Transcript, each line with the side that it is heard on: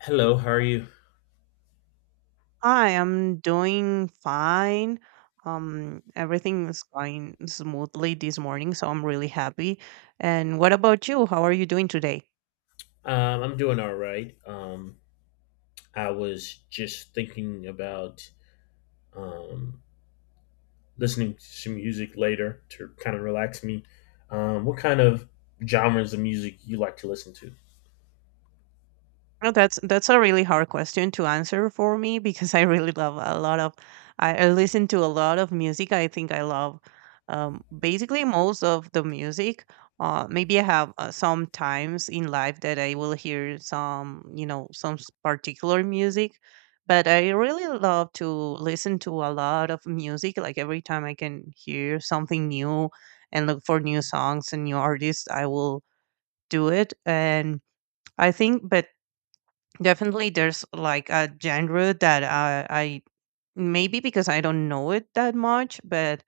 left: Hello, how are you?
right: Hi, I'm doing fine. Everything is going smoothly this morning, so I'm really happy. And what about you? How are you doing today?
left: I'm doing all right. I was just thinking about um, listening to some music later to kind of relax me. What kind of genres of music you like to listen to?
right: Well, that's a really hard question to answer for me because I really love a lot of I listen to a lot of music. I think I love basically most of the music. Maybe I have some times in life that I will hear some particular music, but I really love to listen to a lot of music. Like every time I can hear something new and look for new songs and new artists, I will do it. And. I think, but definitely, there's like a genre that I maybe because I don't know it that much, but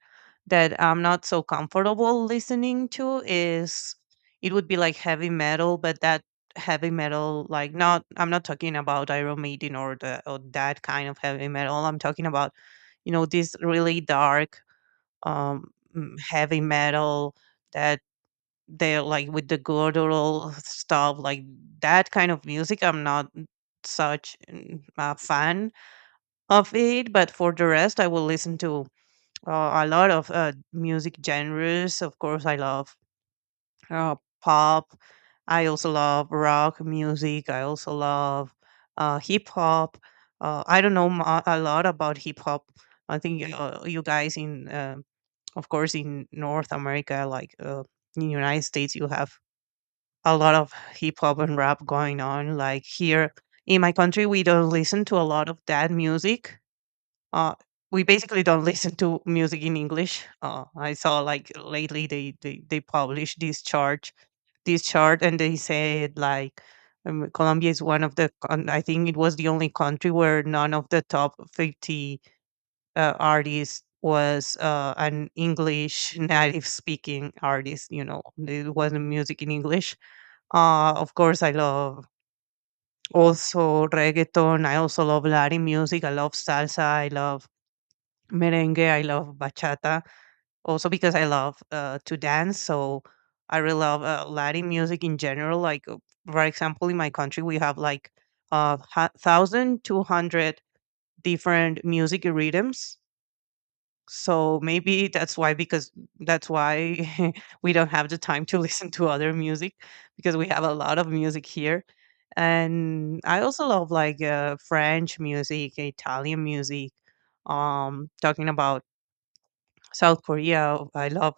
right: that I'm not so comfortable listening to, is it would be like heavy metal, but that heavy metal, like not I'm not talking about Iron Maiden or that kind of heavy metal. I'm talking about this really dark um heavy metal that they're like with the guttural stuff, like that kind of music. I'm not such a fan of it, but for the rest, I will listen to a lot of music genres. Of course, I love uh, pop. I also love rock music. I also love hip hop. I don't know a lot about hip hop. I think you guys of course, in North America, like in United States, you have a lot of hip hop and rap going on. Like here in my country, we don't listen to a lot of that music. Uh, we basically don't listen to music in English. I saw, like, lately they published this chart, and they said like Colombia is one of I think it was the only country where none of the top 50 artists was an English native speaking artist. You know, it wasn't music in English. Of course, I love also reggaeton. I also love Latin music. I love salsa. I love merengue. I love bachata. Also because I love to dance, so I really love Latin music in general. Like for example, in my country, we have, like uh 1,200 different music rhythms. So maybe that's why, because that's why we don't have the time to listen to other music, because we have a lot of music here. And I also love like French music, Italian music. Talking about South Korea, I love,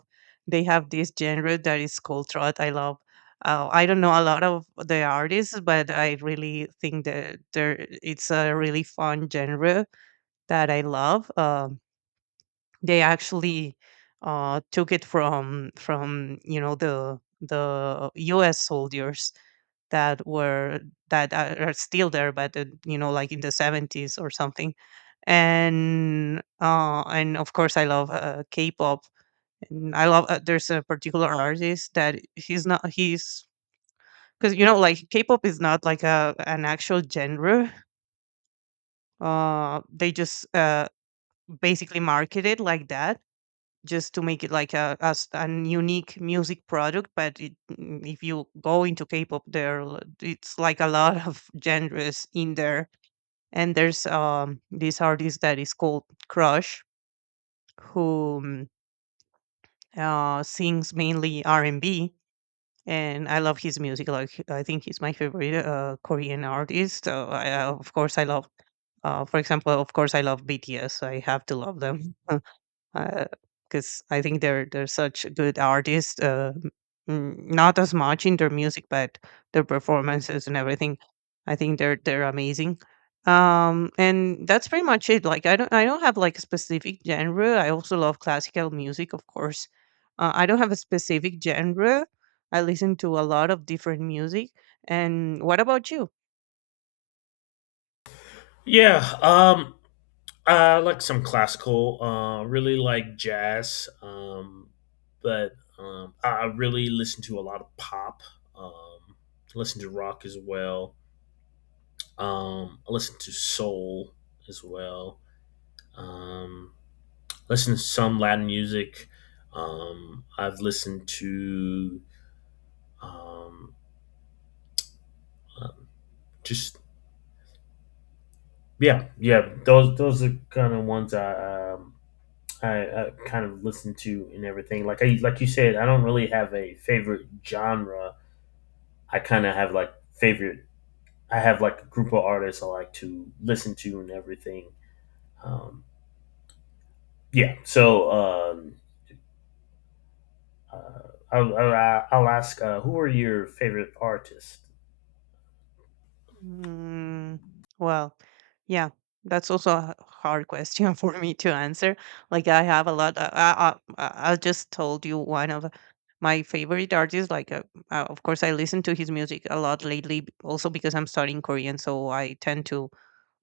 right: they have this genre that is called trot. I love. I don't know a lot of the artists, but I really think that there it's a really fun genre that I love. They actually took it from the U.S. soldiers that were that are still there, but like in the 70s or something. And of course I love K-pop. And I love there's a particular artist that he's not he's because like K-pop is not like a an actual genre. They just basically market it like that, just to make it like a as an unique music product. But if you go into K-pop, it's like a lot of genres in there. And there's this artist that is called Crush, who sings mainly R&B. And I love his music. Like I think he's my favorite Korean artist. Of course, I love. For example, of course, I love BTS. I have to love them. Because I think they're such good artists. Not as much in their music, but their performances and everything. I think they're amazing. And that's pretty much it. Like I don't have like a specific genre. I also love classical music, of course. I don't have a specific genre. I listen to a lot of different music. And what about you?
left: Yeah, I like some classical. Really like jazz, but I really listen to a lot of pop. Um, Listen to rock as well. I listen to soul as well, um, listen to some Latin music. I've listened to um, um, just yeah, yeah. Those are kind of ones I kind of listen to and everything. Like I, like you said, I don't really have a favorite genre. I kind of have like favorite. I have like a group of artists I like to listen to and everything. Um, yeah. So I'll ask, who are your favorite artists?
right: Mm, well, yeah, that's also a hard question for me to answer. Like I have a lot. I just told you one of my favorite artists. Like, of course, I listen to his music a lot lately. Also because I'm studying Korean, so I tend to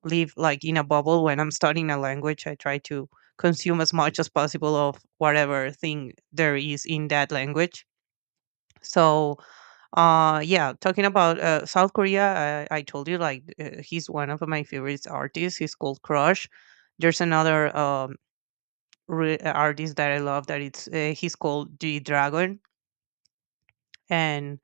right: live like in a bubble when I'm studying a language. I try to consume as much as possible of whatever thing there is in that language. So yeah, talking about South Korea, I told you, like, he's one of my favorite artists. He's called Crush. There's another artist that I love, that it's he's called D Dragon, and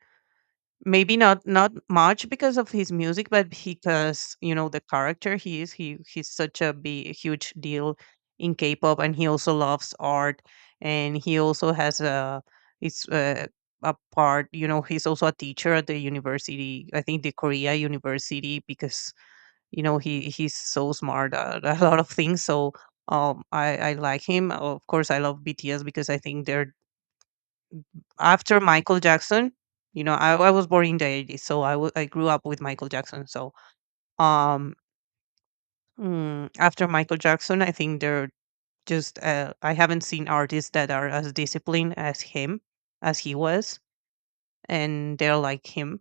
right: maybe not much because of his music but because the character he is, he's such a big huge deal in K-pop, and he also loves art, and he also has a it's a part, he's also a teacher at the university, I think the Korea University, because he's so smart at a lot of things. So I like him. Of course, I love BTS because I think they're after Michael Jackson. I was born in the 80s, so I grew up with Michael Jackson. So um, after Michael Jackson, I think they're I haven't seen artists that are as disciplined as him, as he was, and they're like him.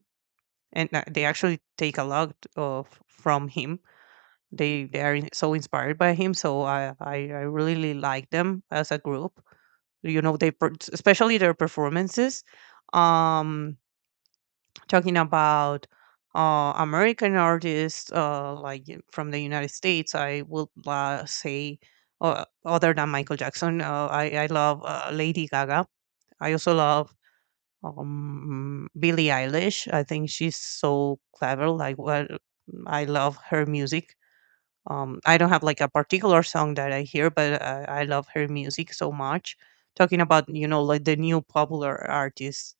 right: And they actually take a lot of from him. They are so inspired by him. So I really like them as a group. You know, they especially their performances. Um, talking about American artists, like from the United States, I would say, other than Michael Jackson, I love Lady Gaga. I also love Billie Eilish. I think she's so clever. Like, well, I love her music. I don't have like a particular song that I hear, but I love her music so much. Talking about like the new popular artists,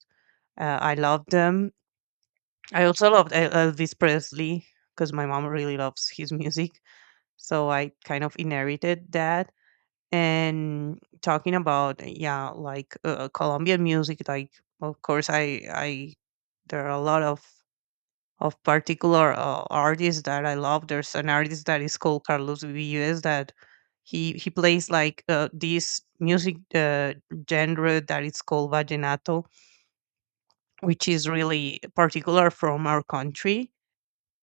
right: I love them. I also loved Elvis Presley because my mom really loves his music. So I kind of inherited that. And talking about, yeah, like Colombian music, like, of course, there are a lot of particular artists that I love. There's an artist that is called Carlos Vives, that he plays like this music genre that is called vallenato, which is really particular from our country,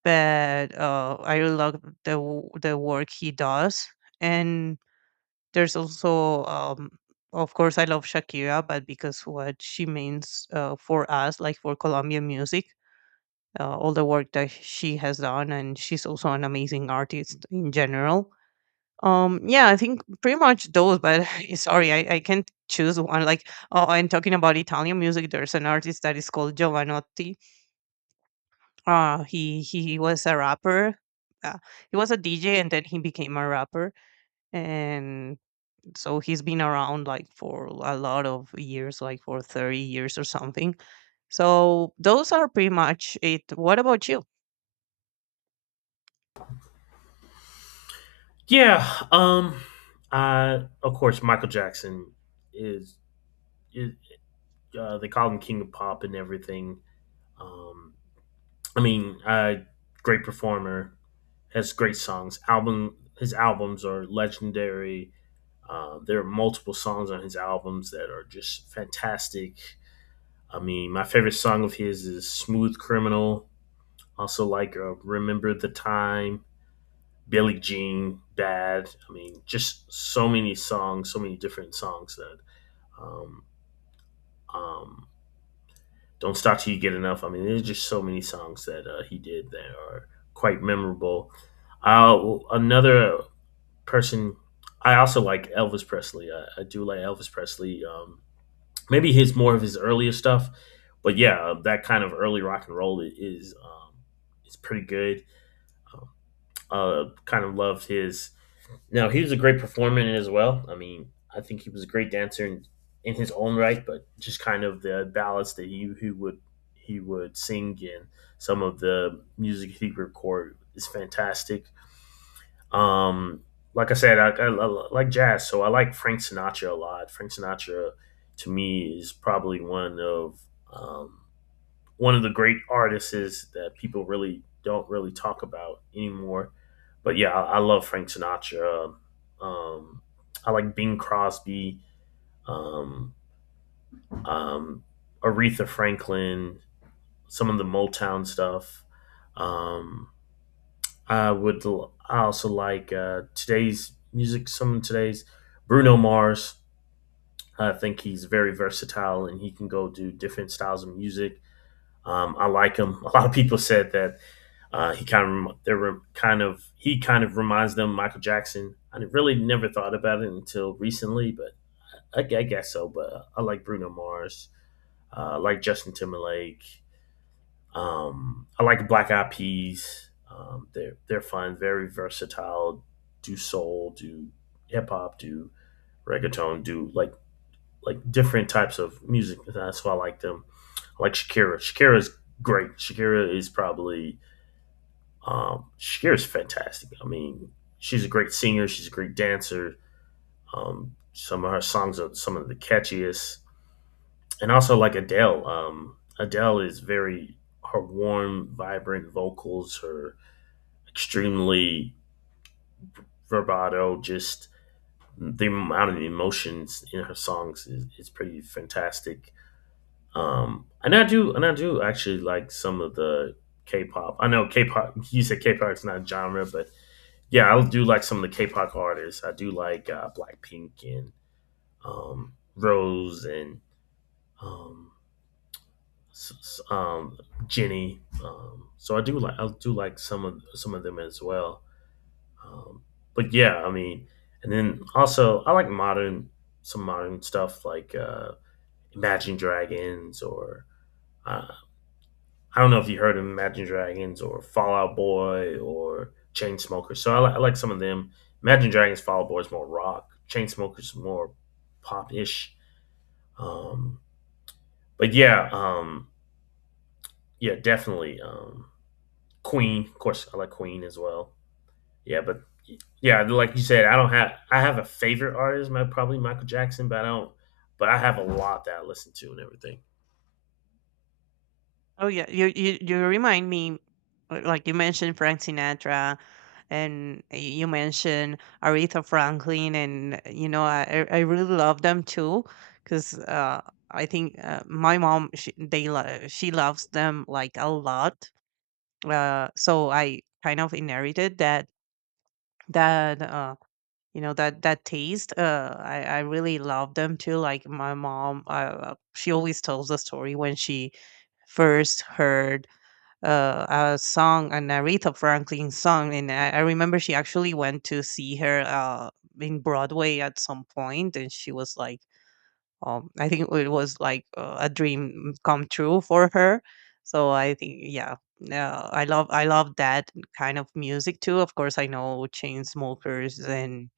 right: but I really love the work he does. And there's also, of course, I love Shakira, but because what she means for us, like for Colombian music, all the work that she has done, and she's also an amazing artist in general. Yeah, I think pretty much those, but sorry, I can't choose one. Like, oh, and talking about Italian music, there's an artist that is called Giovanotti. He was a rapper. Uh, he was a DJ and then he became a rapper. And so he's been around like for a lot of years, like for 30 years or something. So those are pretty much it. What about you?
left: Yeah. I of course Michael Jackson is, is, they call him King of Pop and everything. Um. I mean, great performer, has great songs. Album his albums are legendary. There are multiple songs on his albums that are just fantastic. I mean, my favorite song of his is "Smooth Criminal." Also, like, "Remember the Time." Billie Jean, Bad. I mean, just so many songs, so many different songs that um, um, Don't Stop Till You Get Enough. I mean, there's just so many songs that he did that are quite memorable. Uh, Another person, I also like Elvis Presley. I do like Elvis Presley. Maybe his more of his earlier stuff, but yeah, that kind of early rock and roll is pretty good. Um, Kind of loved his. No, he was a great performer in it as well. I mean, I think he was a great dancer in his own right, but just kind of the ballads that he would, he would sing, and some of the music he record is fantastic. Um, like I said, I like jazz, so I like Frank Sinatra a lot. Frank Sinatra to me is probably um, one of the great artists is that people really don't really talk about anymore. But yeah, I love Frank Sinatra. Um, I like Bing Crosby, um, um, Aretha Franklin, some of the Motown stuff. Um, I would. I also like, today's music. Some of today's Bruno Mars. I think he's very versatile and he can go do different styles of music. I like him. A lot of people said that he kind of, they were kind of, he kind of reminds them of Michael Jackson. I really never thought about it until recently, but I guess so. But I like Bruno Mars. I like Justin Timberlake. I like Black Eyed Peas. They're fun, very versatile. Do soul, do hip hop, do reggaeton, do like different types of music. That's why I like them, like Shakira. Shakira's great. Shakira is probably Shakira's fantastic. I mean, she's a great singer. She's a great dancer. Some of her songs are some of the catchiest, and also like Adele. Adele is very her warm, vibrant vocals, her extremely verbato, just the amount of emotions in her songs is pretty fantastic. And I do, and I do actually like some of the K-pop. I know K-pop. You said K-pop is not a genre, but yeah, I do like some of the K-pop artists. I do like, Blackpink and, Rose and, um, s- s- um, Jenny. So I do like, I do like some of them as well. Um, but yeah, I mean, and then also I like modern, some modern stuff like, Imagine Dragons or, I, I don't know if you heard of Imagine Dragons or Fall Out Boy or Chainsmokers. So I, I like some of them. Imagine Dragons, Fall Out Boy is more rock. Chainsmokers more pop ish. Um, but yeah, yeah, definitely. Queen, of course, I like Queen as well. Yeah, but yeah, like you said, I don't have I have a favorite artist, my probably Michael Jackson, but I don't. But I have a lot that I listen to and everything.
right: Oh yeah, you remind me, like you mentioned Frank Sinatra, and you mentioned Aretha Franklin, and I really love them too, because I think my mom, she loves them like a lot. So I kind of inherited that that uh taste. I really love them too. Like my mom, she always tells the story when she first heard uh, a song, an Aretha Franklin song, and I remember she actually went to see her in Broadway at some point, and she was like, I think it was like a dream come true for her. So I think, yeah, I love that kind of music too. Of course, I know Chainsmokers and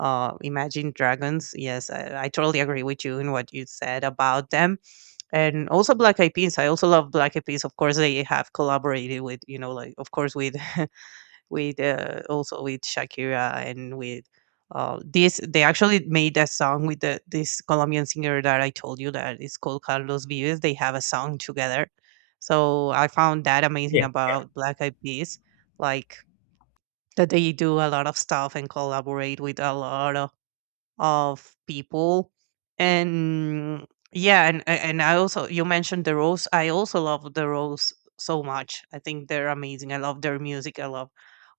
right: Imagine Dragons. Yes, I totally agree with you in what you said about them, and also Black Eyed Peas. I also love Black Eyed Peas. Of course, they have collaborated with, you know, like, of course, with with also with Shakira, and with this, they actually made a song with this Colombian singer that I told you that is called Carlos Vives. They have a song together, so I found that amazing
left: Yeah.
right: about Black Eyed Peas, like, that they do a lot of stuff and collaborate with a lot of people. And yeah, and I also, you mentioned The Rose. I also love The Rose so much. I think they're amazing. I love their music. I love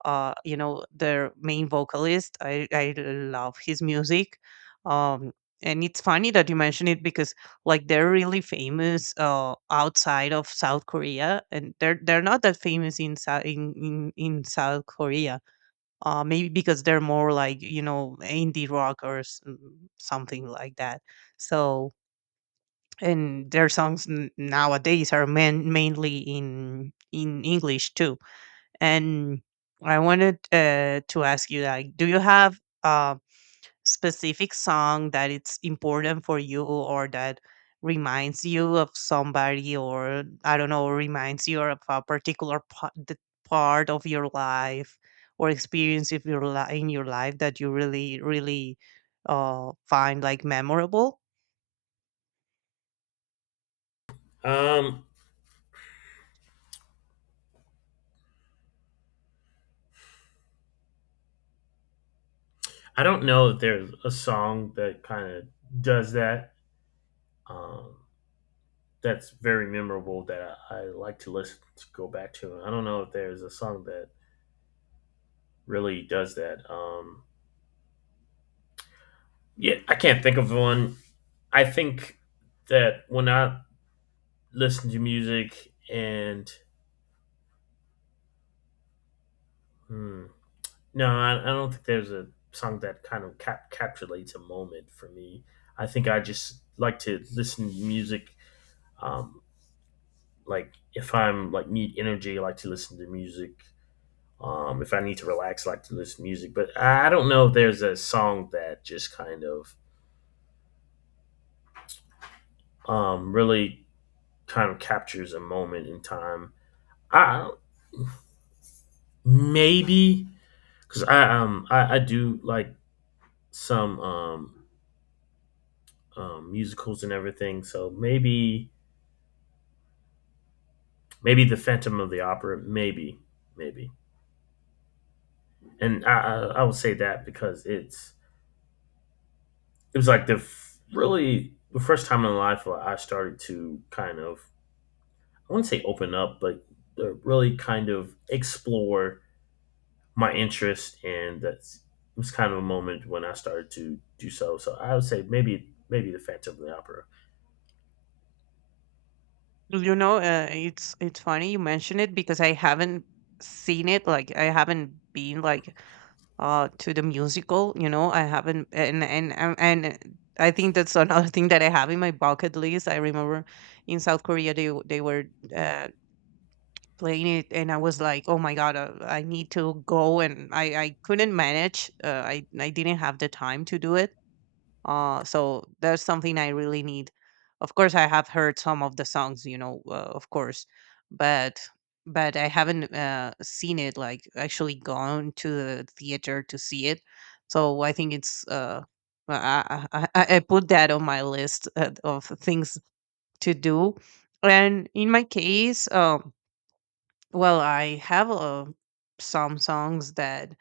right: you know, their main vocalist. I love his music. um and it's funny that you mention it, because like, they're really famous outside of South Korea, and they're not that famous in in South Korea. Maybe because they're more like, you know, indie rock or something like that. So, and their songs nowadays are mainly in English too. And I wanted to ask you, like, do you have um specific song that it's important for you, or that reminds you of somebody, or I don't know, reminds you of a particular part of your life, or experience of your in your life, that you really really find like memorable.
left: Um, I don't know that there's a song that kind of does that. Um, that's very memorable that I like to listen to, go back to. I don't know if there's a song that really does that. Yeah, I can't think of one. I think that when I listen to music and hmm, no, I don't think there's a song that kind of capitulates a moment for me. I think I just like to listen to music, um, like if I'm like need energy, I like to listen to music. If I need to relax, I like to listen to music. But I don't know if there's a song that just kind of really kind of captures a moment in time. I maybe because I I do like some musicals and everything, so maybe maybe the Phantom of the Opera, maybe maybe, and I would say that because it's it was like the really the first time in life where I started to kind of, I wouldn't say open up, but really kind of explore my interest, and that's it was kind of a moment when I started to do so. So I would say maybe maybe the Phantom of the Opera.
right: You know, it's funny you mention it, because I haven't seen it. Like, I haven't been like to the musical, you know, I haven't, and I think that's another thing that I have in my bucket list. I remember in South Korea they they were uh, playing it, and I was like, oh my god, I need to go, and I couldn't manage. I didn't have the time to do it. So that's something I really need. Of course, I have heard some of the songs, you know, of course, but I haven't seen it, like, actually gone to the theater to see it. So I think it's I put that on my list of things to do. And in my case, well, I have some songs that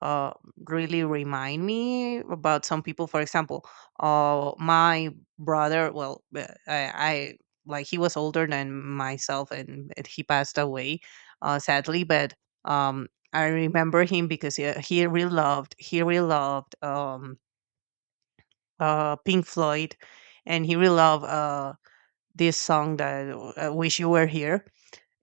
right: uh, really remind me about some people. For example, my brother, well, I like, he was older than myself, and he passed away, sadly. But I remember him because he really loved Pink Floyd, and he really loved this song, that Wish You Were Here.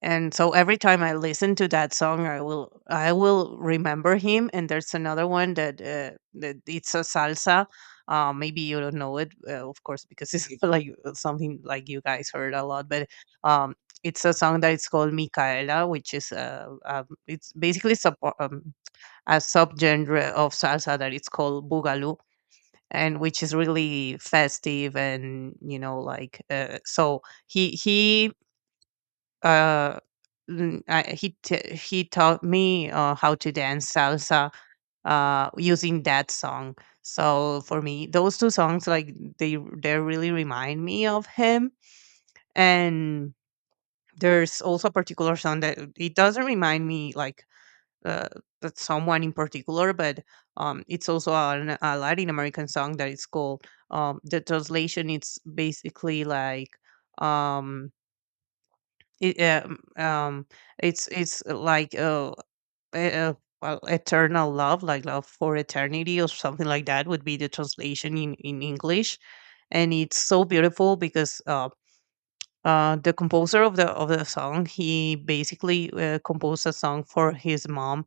right: And so every time I listen to that song, I will remember him. And there's another one that that it's a salsa. Maybe you don't know it, of course, because it's like something like you guys heard a lot. But um, it's a song that it's called Micaela, which is it's basically a subgenre of salsa that it's called boogaloo, and which is really festive, and you know, like, so he uh, n- I, he t- he taught me how to dance salsa using that song. So for me, those two songs, like, they really remind me of him. And there's also a particular song that it doesn't remind me, like uh, that someone in particular, but it's also a Latin American song that is called, the translation, it's basically like, um it, it's like e- well, eternal love, like love for eternity or something like that would be the translation in English. And it's so beautiful because the composer of the song, he basically composed a song for his mom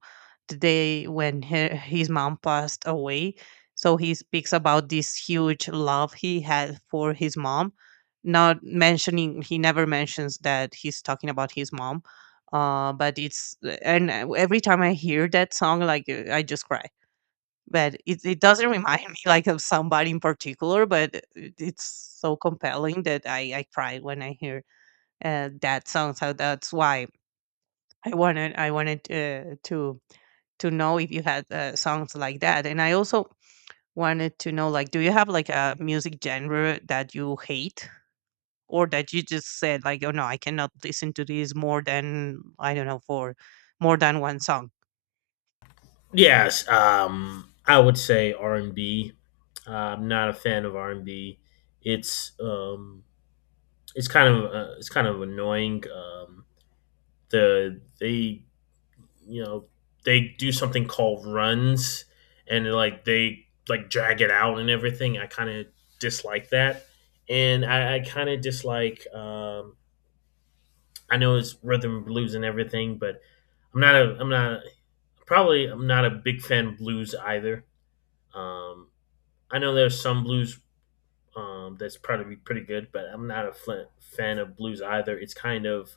right: the day when his mom passed away. So he speaks about this huge love he had for his mom, not mentioning, he never mentions that he's talking about his mom. But it's, and every time I hear that song, like, I just cry. But it doesn't remind me like of somebody in particular, but it's so compelling that I cried when I hear that song. So that's why I wanted to know if you had songs like that. And I also wanted to know, like, do you have like a music genre that you hate? Or that you just said like, oh no, I cannot listen to this more than, I don't know, for more than one song.
left: Yes, I would say R and B. I'm not a fan of R and B. It's um, it's kind of annoying. The they, you know, they do something called runs, and like they like drag it out and everything. I kind of dislike that, and I kind of dislike. I know it's rhythm and blues and everything, but I'm not probably I'm not a big fan of blues either. Um, I know there's some blues, that's probably pretty good, but I'm not a fan of blues either. It's kind of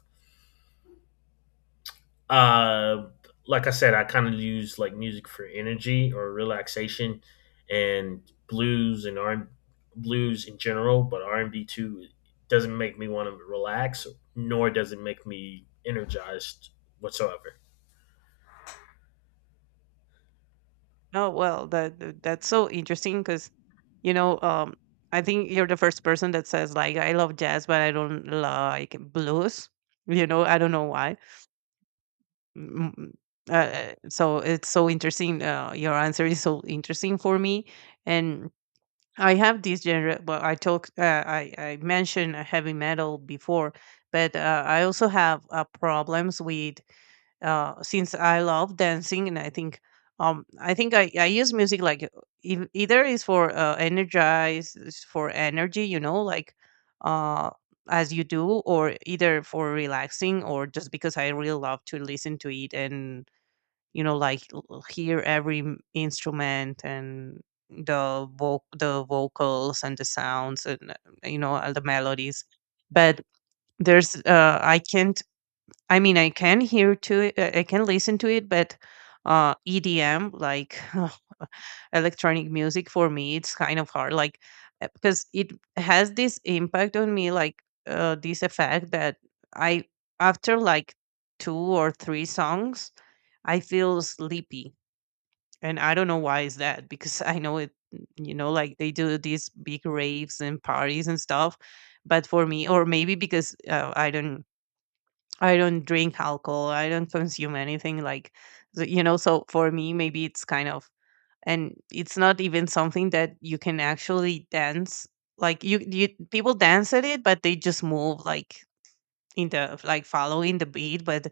left: Uh, like I said, I kind of use like music for energy or relaxation, and blues and R blues in general, but R and B too doesn't make me want to relax, nor does it make me energized whatsoever.
right: No, well, that that's so interesting, because you know, I think you're the first person that says like, I love jazz, but I don't like blues. You know, I don't know why. Mm, mm. So it's so interesting. Your answer is so interesting for me, and I have this genre. Well, I talked, I mentioned heavy metal before, but I also have problems with since I love dancing. And I think I think I use music like either is for energy, you know, like, uh, as you do, or either for relaxing, or just because I really love to listen to it, and you know, like, hear every instrument, and the vocals and the sounds, and you know, all the melodies. But there's I can't I mean, I can hear to it, I can listen to it, but EDM, like, electronic music, for me, it's kind of hard. Like, because it has this impact on me, like this effect that I, after like two or three songs, I feel sleepy. And I don't know why is that, because I know it, you know, like, they do these big raves and parties and stuff. But for me, or maybe because I don't, drink alcohol. I don't consume anything like, you know. So for me, maybe it's kind of, and it's not even something that you can actually dance. Like, you, people dance at it, but they just move like in the, like, following the beat, but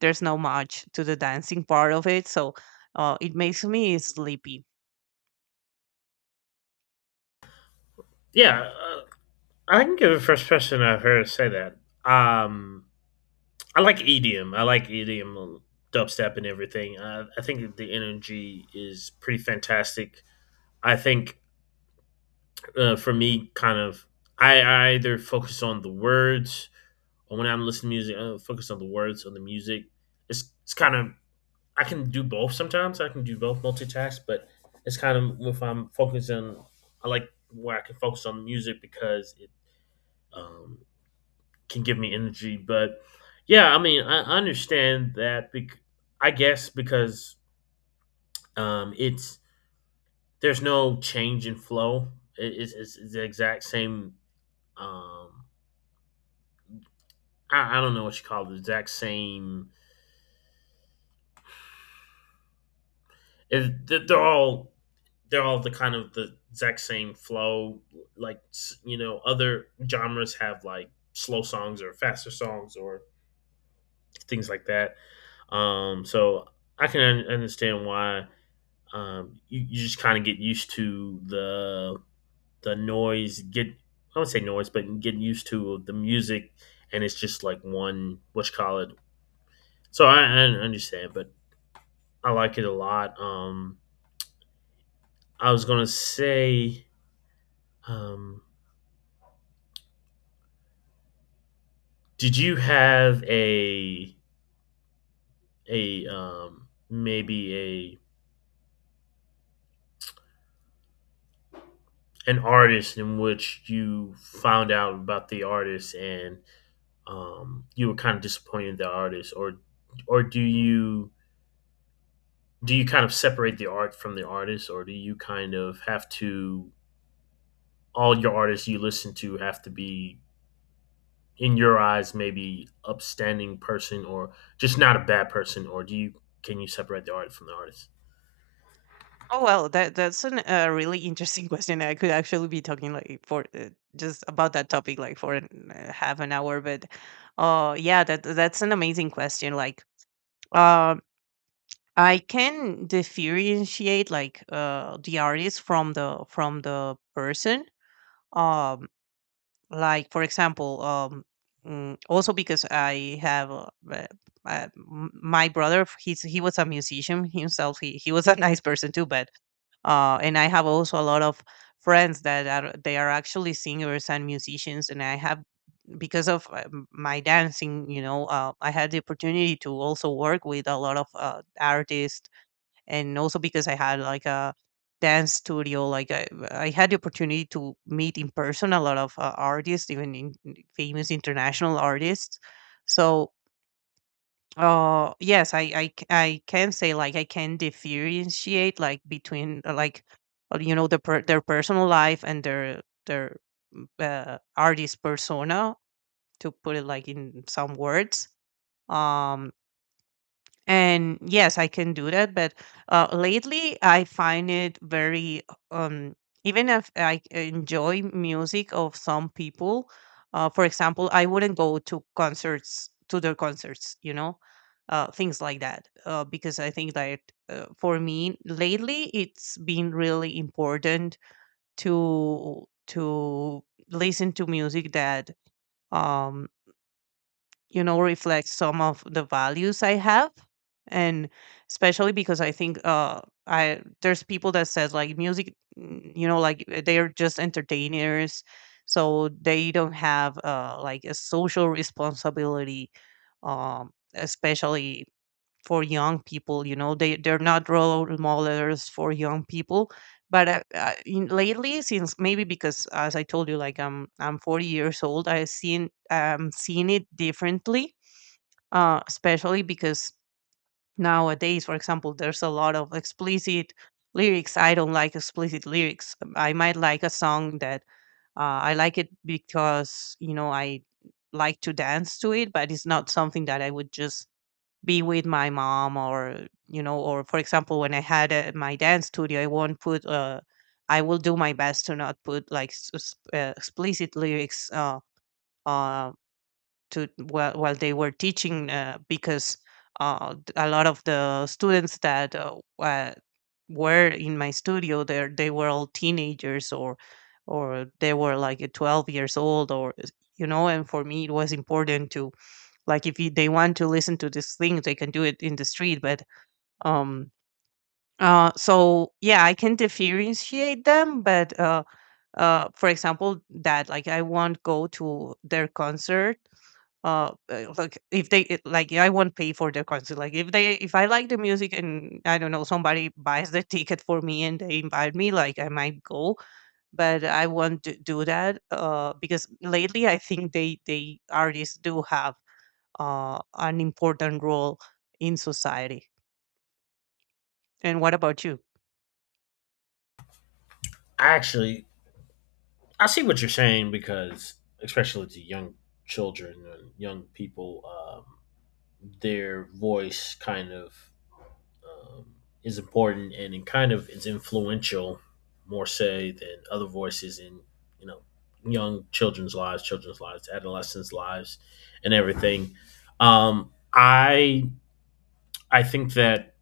right: there's no much to the dancing part of it. So it makes me sleepy.
left: Yeah, I can give a first person I've heard say that. Um, I like EDM. I like EDM dubstep and everything. I think the energy is pretty fantastic. I think, for me kind of, I either focus on the words, or when I'm listening to music, I focus on the words on the music. It's kind of I can do both sometimes. I can do both, multitask, but it's kind of if I'm focusing, I like where I can focus on music because it, um, can give me energy. But yeah, I mean, I understand that. I guess because it's there's no change in flow. It's the exact same, um, I don't know what you call the exact same. If they're all, they're all the kind of the exact same flow. Like you know, other genres have like slow songs or faster songs or things like that. So I can understand why, you just kind of get used to the noise. Get, I would say noise, but get used to the music, and it's just like one, what you call it. So I understand, but I like it a lot. I was gonna say, um, did you have a maybe a an artist in which you found out about the artist and, you were kind of disappointed in the artist, or do you, do you kind of separate the art from the artist, or do you kind of have to all your artists you listen to have to be in your eyes maybe upstanding person, or just not a bad person, or do you, can you separate the art from the artist?
right: Oh well, that a really interesting question. I could actually be talking like for just about that topic like for half an hour, but yeah, that that's an amazing question. Like, um I can differentiate, like, the artist from the person. Um like, for example, also because I have my brother, he was a musician himself. He was a nice person too. But and I have also a lot of friends that are, they are actually singers and musicians, and I have, because of my dancing, you know, I had the opportunity to also work with a lot of artists, and also because I had like a dance studio. Like, I had the opportunity to meet in person a lot of artists, even famous international artists. So, oh yes, I can say, like, I can differentiate, like, between like you know, their personal life and their artist persona, to put it like in some words. Um, and yes, I can do that, but lately I find it very um even if I enjoy music of some people, for example, I wouldn't go to concerts to their concerts, you know, things like that, because I think that for me lately it's been really important to listen to music that um you know, reflects some of the values I have. And especially because I think, I there's people that says like, music, you know, like, they're just entertainers, so they don't have like a social responsibility. Especially for young people, you know, they're not role models for young people. But lately, since, maybe because, as I told you, like, I'm 40 years old, I've seen, seen it differently. Especially because nowadays, for example, there's a lot of explicit lyrics. I don't like explicit lyrics. I might like a song that I like it because, you know, I like to dance to it, but it's not something that I would just be with my mom, or, you know, or for example when I had my dance studio, I won't put I will do my best to not put like explicit lyrics uh to, while they were teaching, because a lot of the students that were in my studio there, they were all teenagers, or they were like 12 years old, or, you know, and for me it was important to, like, if they want to listen to these things, they can do it in the street. But um, so yeah, I can differentiate them. But for example, that, like, I won't go to their concert. Like, if they like, I won't pay for their concert. Like, if they, if I like the music, and I don't know, somebody buys the ticket for me and they invite me, like I might go. But I won't do that, because lately I think they, artists do have an important role in society. And what about you?
left: I actually, I see what you're saying because especially to young children and young people, their voice kind of, um, is important and it kind of is influential more say than other voices in, you know, young children's lives, adolescents' lives, and everything. Um, I I think that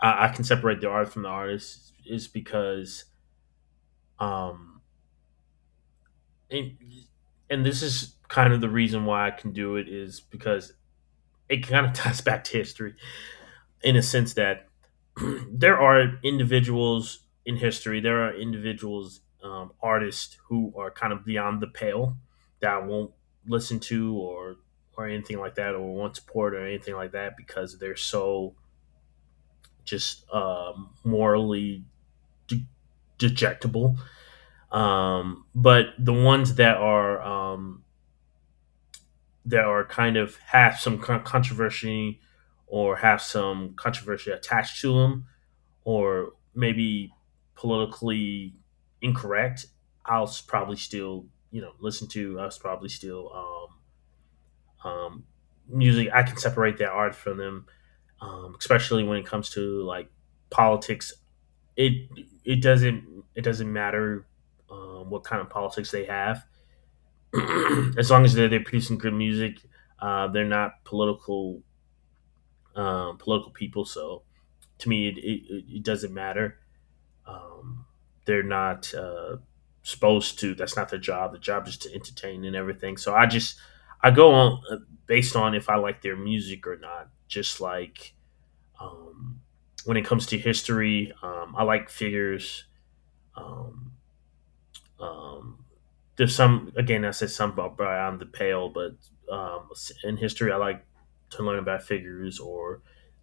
left: I can separate the art from the artist is because, um, and, and this is kind of the reason why I can do it is because it kind of ties back to history in a sense that there are individuals in history, there are individuals, artists who are kind of beyond the pale that I won't listen to, or anything like that, or won't support or anything like that because they're so just, morally de- dejectable. But the ones that are kind of have some controversy or have some controversy attached to them, or maybe politically incorrect, I'll probably still, you know, listen to. I'll probably still um, um, music. I can separate that art from them, especially when it comes to like politics. It it doesn't, it doesn't matter, what kind of politics they have as long as they're producing good music, they're not political, political people. So to me, it doesn't matter. Um, they're not supposed to. That's not their job. The job is to entertain and everything. So I just I go on, based on if I like their music or not. Just like, um, when it comes to history, I like figures. Um, Um, there's some, again I say some about beyond the pale, but um, in history I like to learn about figures or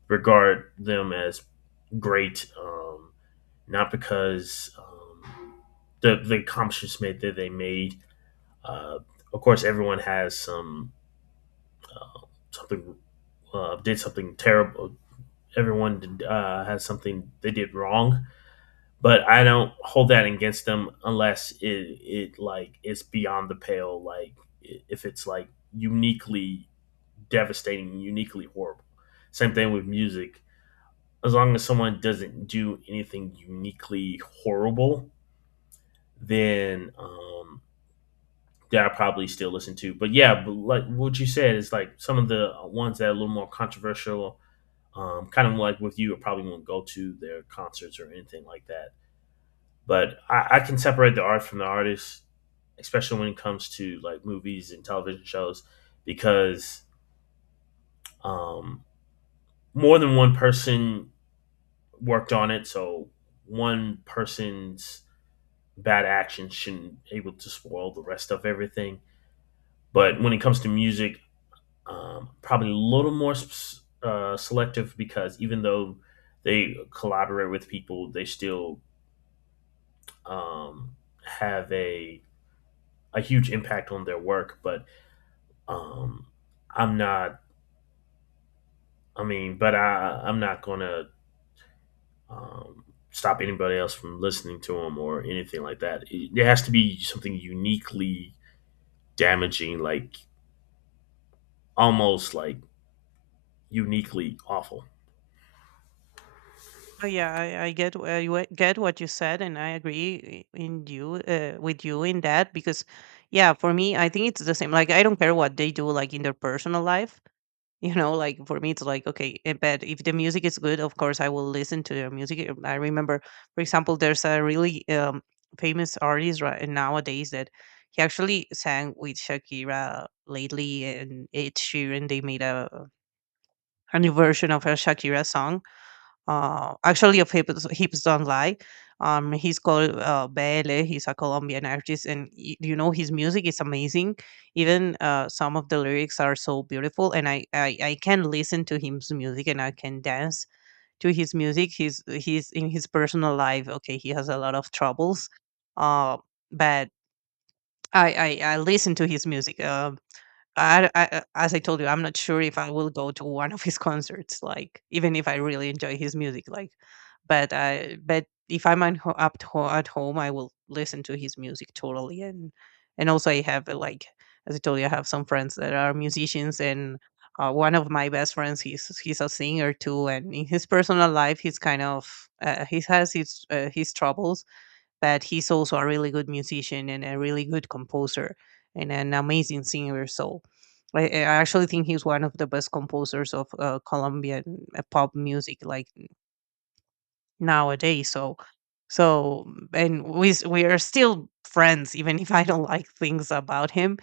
left: regard them as great, not because, the accomplishments that they made. Uh, of course, everyone has some something, did something terrible. Everyone did, has something they did wrong, but I don't hold that against them unless it it like it's beyond the pale. Like if it's like uniquely devastating, uniquely horrible. Same thing with music. As long as someone doesn't do anything uniquely horrible, then, that I probably still listen to. But yeah, but like what you said is like some of the ones that are a little more controversial. Kind of like with you, I probably won't go to their concerts or anything like that. But I can separate the art from the artist, especially when it comes to like movies and television shows, because, um, more than one person worked on it, so one person's bad action shouldn't be able to spoil the rest of everything. But when it comes to music, probably a little more selective because even though they collaborate with people, they still um, have a huge impact on their work. But Um, I'm not. I mean, but I'm not gonna, um, stop anybody else from listening to him or anything like that. It, there has to be something uniquely damaging, like almost like uniquely awful.
right: Oh yeah, I get what you said, and I agree in you, with you in that, because yeah, for me, I think it's the same. Like, I don't care what they do, like, in their personal life. You know, like, for me, it's like, okay, eh, but if the music is good, of course, I will listen to the music. Eh, I remember, for example, there's a really famous artist right nowadays that he actually sang with Shakira lately, and Ed Sheeran. They made a new version of a Shakira song, actually, of Hips Don't Lie. He's called Bele. He's a Colombian artist, and you know, his music is amazing. Even some of the lyrics are so beautiful, and I can listen to his music, and I can dance to his music. He's in his personal life, okay, he has a lot of troubles, uh, but I listen to his music. I, as I told you, I'm not sure if I will go to one of his concerts. Like, even if I really enjoy his music, like, but I, but if I'm at, at home, I will listen to his music totally. And also I have like, as I told you, I have some friends that are musicians, and one of my best friends, he's a singer too. And in his personal life, he's kind of he has his troubles, but he's also a really good musician and a really good composer and an amazing singer. So I actually think he's one of the best composers of Colombian pop music, like, nowadays. So so and we are still friends, even if I don't like things about him.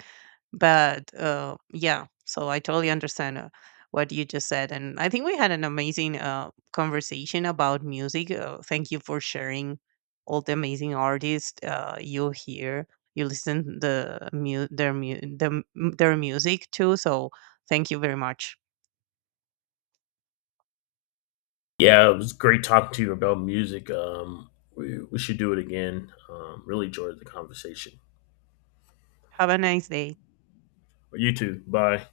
right: But yeah, so I totally understand what you just said, and I think we had an amazing conversation about music. Thank you for sharing all the amazing artists you hear. You listen the mu their mu the m their music too, so thank you very much.
left: Yeah, it was great talking to you about music. We should do it again. Really enjoyed the conversation.
right: Have a nice day.
left: You too. Bye.